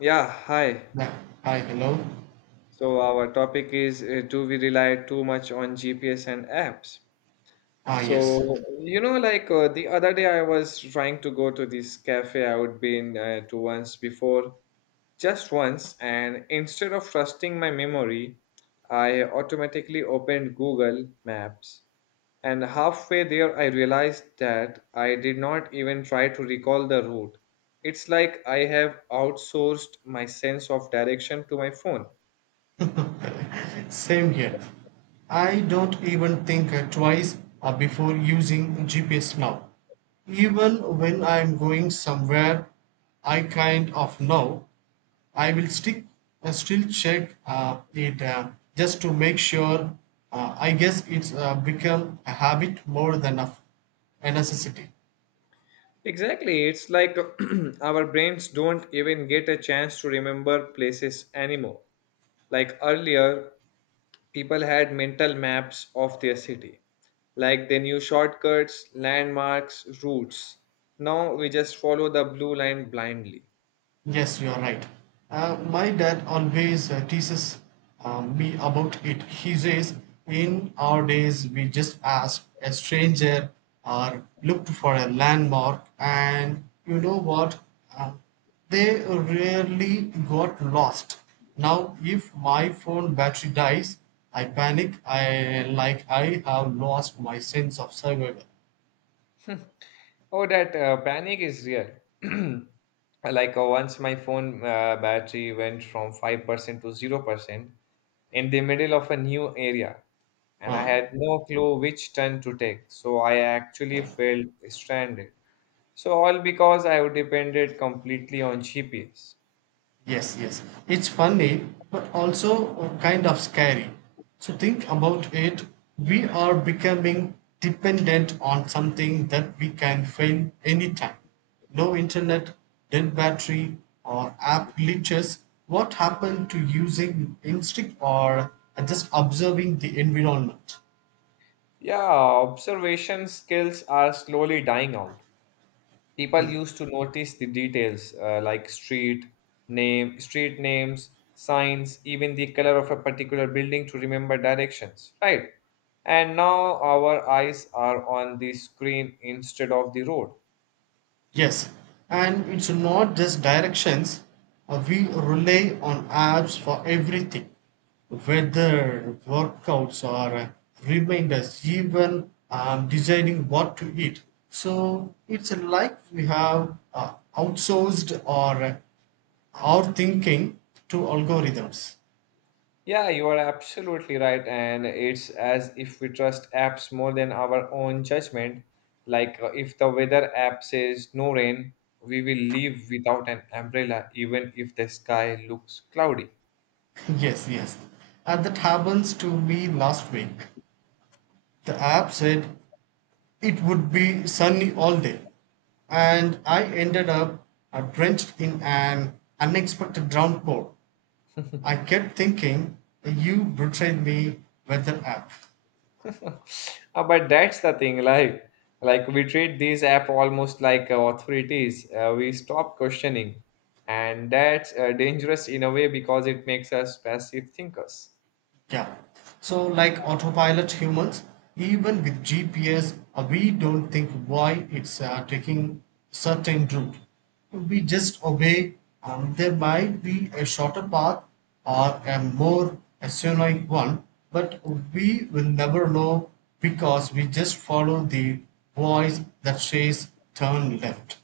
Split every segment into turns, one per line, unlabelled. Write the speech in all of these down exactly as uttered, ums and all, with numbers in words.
Yeah, hi.
Yeah. Hi, hello.
So our topic is uh, do we rely too much on G P S and apps?
Ah, yes.
So, you know, like uh, the other day I was trying to go to this cafe I would been uh, to once before, just once, and instead of trusting my memory, I automatically opened Google Maps. And halfway there, I realized that I did not even try to recall the route. It's like I have outsourced my sense of direction to my phone.
Same here. I don't even think uh, twice uh, before using G P S now. Even when I'm going somewhere, I kind of know. I will stick uh, still check uh, it uh, just to make sure. Uh, I guess it's uh, become a habit more than a, a necessity.
Exactly. It's like our brains don't even get a chance to remember places anymore. Like earlier, people had mental maps of their city. Like they knew shortcuts, landmarks, routes. Now we just follow the blue line blindly.
Yes, you are right. Uh, my dad always uh, teases uh, me about it. He says, in our days, we just asked a stranger or looked for a landmark, and you know what? Uh, they rarely got lost. Now, if my phone battery dies, I panic. I like I have lost my sense of survival.
Oh, that uh, panic is real. Like uh, once my phone uh, battery went from five percent to zero percent in the middle of a new area, and I
Uh,
had no clue which turn to take, so I actually felt stranded. So, all because I depended completely on G P S.
Yes, yes. It's funny, but also uh, kind of scary. So think about it. We are becoming dependent on something that we can fail anytime. No internet, dead battery, or app glitches. What happened to using instinct or just observing the environment?
Yeah, observation skills are slowly dying out. People used to notice the details uh, like street name, street names, signs, even the color of a particular building to remember directions, right? And now our eyes are on the screen instead of the road.
Yes, and it's not just directions. Uh, we rely on apps for everything, whether workouts or uh, reminders, even um, deciding what to eat. So it's like we have uh, outsourced our uh, our thinking to algorithms.
Yeah, you are absolutely right. And it's as if we trust apps more than our own judgment. Like uh, if the weather app says no rain, we will leave without an umbrella, even if the sky looks cloudy.
Yes, yes, and that happens to me last week. The app said it would be sunny all day, and I ended up uh, drenched in an unexpected downpour. I kept thinking, you betrayed me, weather app.
Uh, but that's the thing, like, like we treat these app almost like uh, authorities. Uh, we stop questioning, and that's uh, dangerous in a way because it makes us passive thinkers.
Yeah. So, like autopilot humans, even with G P S, uh, we don't think why it's uh, taking certain route. We just obey. Um, there might be a shorter path or a more asinine one, but we will never know because we just follow the voice that says turn left.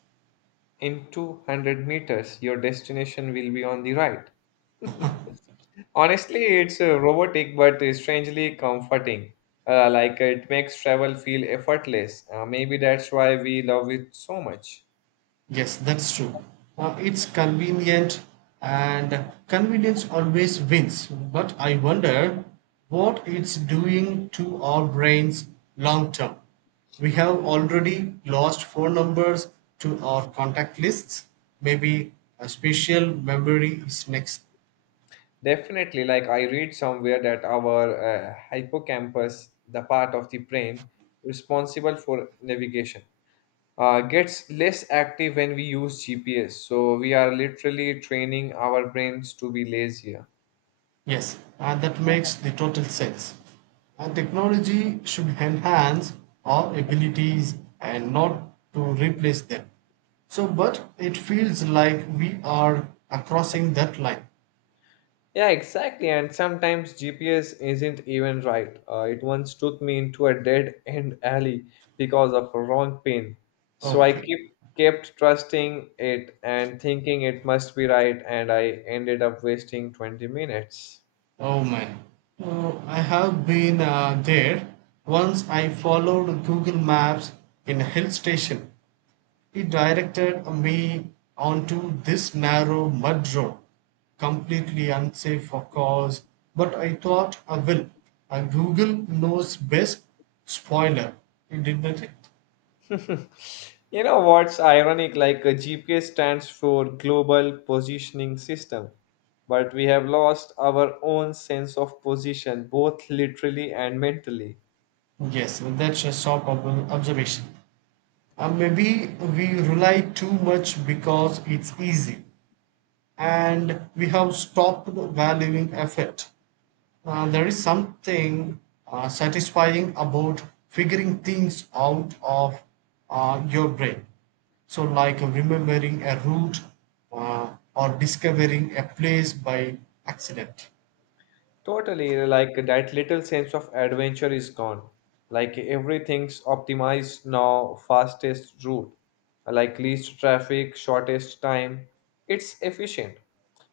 In two hundred meters, your destination will be on the right. Honestly, it's uh, robotic but strangely comforting. Uh, like it makes travel feel effortless. Uh, maybe that's why we love it so much.
Yes, that's true. Uh, it's convenient and convenience always wins. But I wonder what it's doing to our brains long term. We have already lost phone numbers to our contact lists. Maybe a spatial memory is next.
Definitely, like I read somewhere that our uh, hippocampus, the part of the brain responsible for navigation, uh, gets less active when we use G P S. So we are literally training our brains to be lazier.
Yes, uh, that makes the total sense. Uh, technology should enhance our abilities and not to replace them. So, but it feels like we are uh, crossing that line.
Yeah, exactly. And sometimes G P S isn't even right. Uh, it once took me into a dead end alley because of a wrong pin. So I
Okay.
keep kept trusting it and thinking it must be right, and I ended up wasting twenty minutes.
Oh man. So I have been uh, there. Once I followed Google Maps in a hill station. He directed me onto this narrow mud road, completely unsafe of course, but I thought, "I will, ah, Google knows best." Spoiler, it didn't it?
You know what's ironic? Like a G P S stands for Global Positioning System, but we have lost our own sense of position, both literally and mentally.
Yes, that's a sharp observation. Uh, maybe we rely too much because it's easy and we have stopped valuing effort. Uh, there is something uh, satisfying about figuring things out of uh, your brain. So, like remembering a route uh, or discovering a place by accident.
Totally, like that little sense of adventure is gone. Like everything's optimized now, fastest route, like least traffic, shortest time. It's efficient.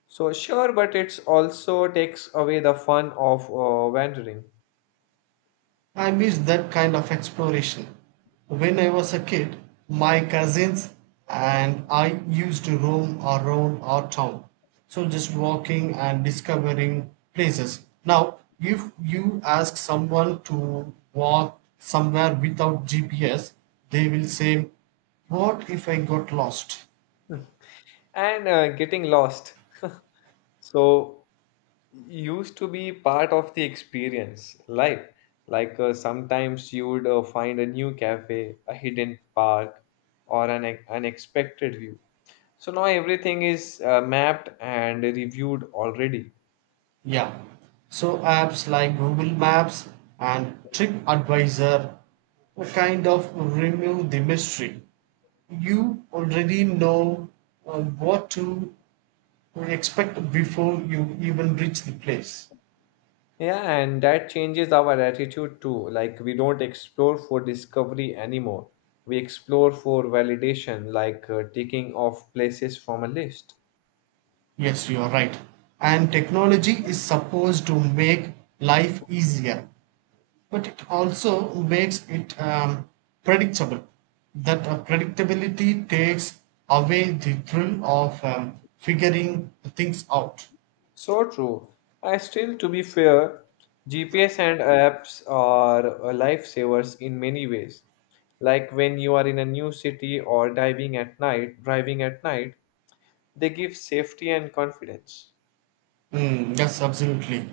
So sure, but it's also takes away the fun of uh, wandering.
I miss that kind of exploration. When I was a kid, my cousins and I used to roam around our town. So just walking and discovering places. Now, if you ask someone to walk somewhere without G P S, they will say, what if I got lost?
And uh, getting lost. So, used to be part of the experience, like like uh, sometimes you would uh, find a new cafe, a hidden park, or an ex- unexpected view. So now everything is uh, mapped and reviewed already.
Yeah. So apps like Google Maps and TripAdvisor kind of remove the mystery. You already know uh, what to expect before you even reach the place.
Yeah, and that changes our attitude too. Like, we don't explore for discovery anymore. We explore for validation, like uh, ticking off places from a list.
Yes, you are right. And technology is supposed to make life easier, but it also makes it um, predictable. That uh, predictability takes away the thrill of um, figuring things out.
So true. I still, to be fair, G P S and apps are uh, lifesavers in many ways. Like when you are in a new city or diving at night, driving at night, they give safety and confidence.
Mm, yes, absolutely.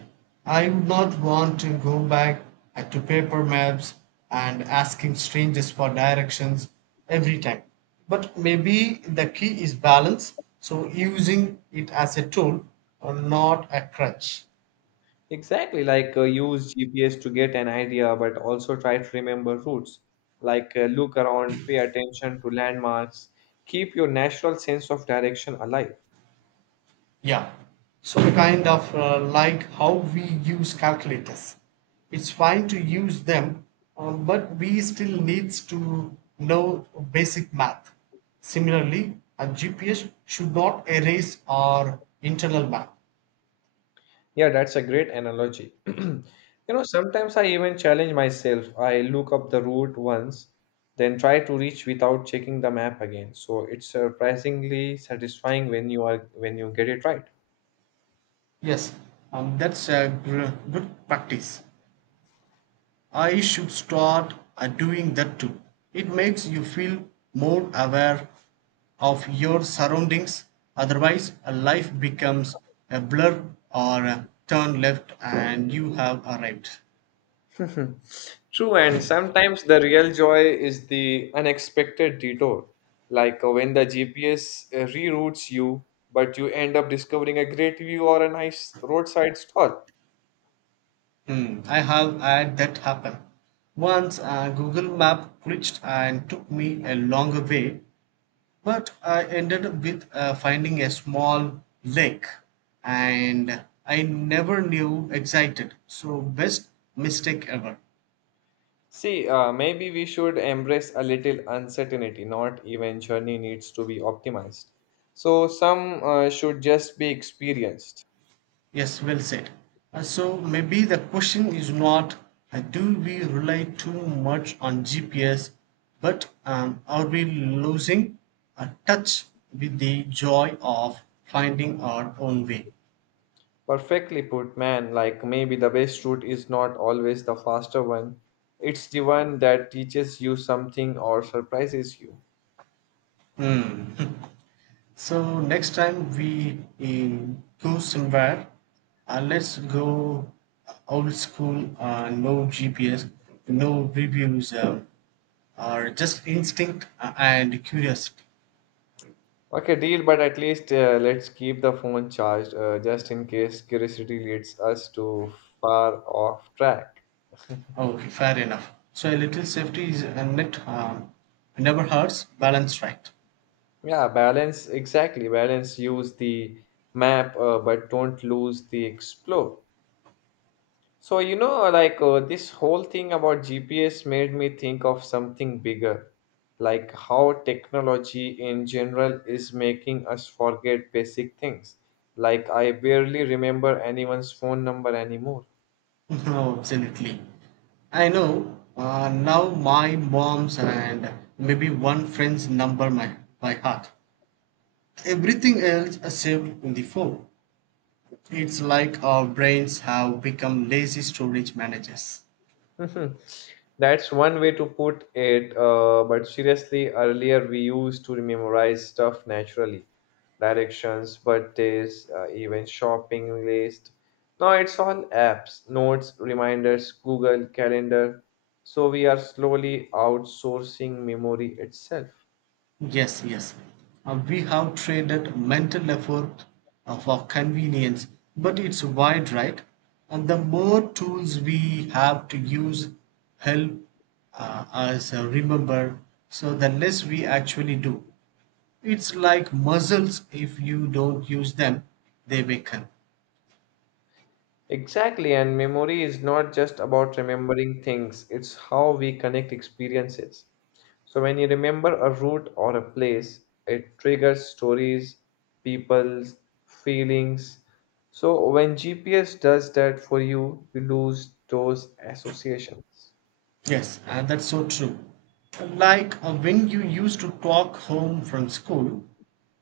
I would not want to go back uh, to paper maps and asking strangers for directions every time. But maybe the key is balance, so using it as a tool, uh, not a crutch.
Exactly, like uh, use G P S to get an idea, but also try to remember routes. Like uh, look around, pay attention to landmarks, keep your natural sense of direction alive.
Yeah. So kind of uh, like how we use calculators. It's fine to use them, um, but we still needs to know basic math. Similarly, a G P S should not erase our internal map.
Yeah, that's a great analogy. You know, sometimes I even challenge myself. I look up the route once, then try to reach without checking the map again. So it's surprisingly satisfying when you are when you get it right.
Yes, um, that's a gr- good practice. I should start uh, doing that too. It makes you feel more aware of your surroundings. Otherwise, a life becomes a blur or a turn left and you have arrived.
True, and sometimes the real joy is the unexpected detour, like uh, when the G P S uh, reroutes you, but you end up discovering a great view or a nice roadside stall.
Hmm, I have had that happen. Once a Google map glitched and took me a longer way, but I ended up with uh, finding a small lake and I never knew excited. So, best mistake ever.
See, uh, maybe we should embrace a little uncertainty, not even journey needs to be optimized. So, some uh, should just be experienced.
Yes, well said. Uh, so, maybe the question is not uh, do we rely too much on G P S, but um, are we losing a touch with the joy of finding our own way?
Perfectly put, man. Like maybe the best route is not always the faster one. It's the one that teaches you something or surprises you.
Hmm. So next time we eh, go somewhere, uh, let's go old school, uh, no G P S, no reviews, uh, or just instinct uh, and curiosity.
Okay, deal, but at least uh, let's keep the phone charged uh, just in case curiosity leads us to far off track.
Okay, fair enough. So a little safety is a net harm. Never hurts, balance right.
Yeah, balance, exactly. Balance, use the map, uh, but don't lose the explore. So, you know, like uh, this whole thing about G P S made me think of something bigger, like how technology in general is making us forget basic things. Like, I barely remember anyone's phone number anymore.
No, absolutely. I know. Uh, now my mom's and maybe one friend's number my by heart. Everything else is saved in the phone. It's like our brains have become lazy storage managers.
Mhm. That's one way to put it, uh, but seriously, earlier we used to memorize stuff naturally directions, birthdays, uh, even shopping list. Now it's all apps, notes, reminders, Google Calendar. So we are slowly outsourcing memory itself.
Yes, yes. Uh, we have traded mental effort uh, for convenience, but it's wide, right? And the more tools we have to use help uh, us uh, remember, so the less we actually do. It's like muscles, if you don't use them, they weaken.
Exactly, and memory is not just about remembering things, it's how we connect experiences. So, when you remember a route or a place, it triggers stories, people's feelings. So, when G P S does that for you, you lose those associations.
Yes, and that's so true. Like uh, when you used to walk home from school,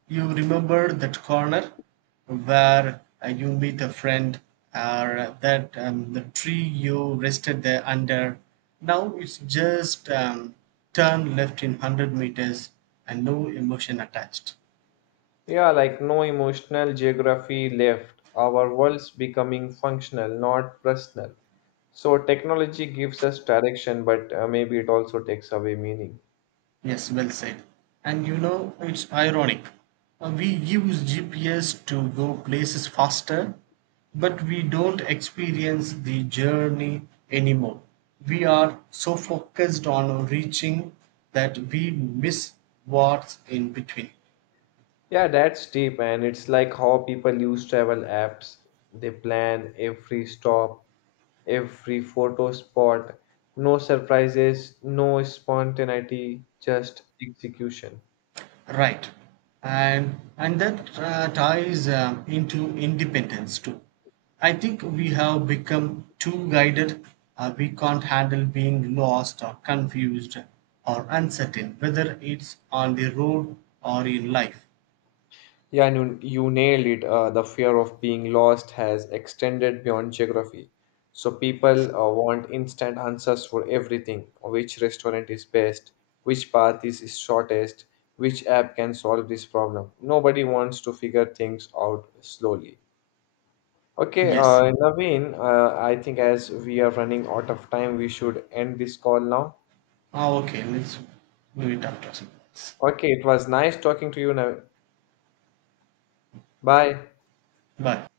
you remember that corner where uh, you meet a friend or that um, the tree you rested there under. Now it's just um, turn left in one hundred meters and no emotion attached.
Yeah, like no emotional geography left. Our world's becoming functional, not personal. So, technology gives us direction, but uh, maybe it also takes away meaning.
Yes, well said. And you know, it's ironic. Uh, We use G P S to go places faster, but we don't experience the journey anymore. We are so focused on reaching that we miss what's in between.
Yeah, that's deep, and it's like how people use travel apps. They plan every stop, every photo spot, no surprises, no spontaneity, just execution.
Right. And and that uh, ties um, into independence too. I think we have become too guided. Uh, we can't handle being lost or confused or uncertain, whether it's on the road or in life.
Yeah, and you, you nailed it. Uh, the fear of being lost has extended beyond geography. So people uh, want instant answers for everything. Which restaurant is best? Which path is shortest? Which app can solve this problem? Nobody wants to figure things out slowly. Okay,
Yes.
uh, Naveen, uh, I think as we are running out of time, we should end this call now.
Ah, okay. Let's move it up to something else.
Okay, it was nice talking to you, Naveen. Bye.
But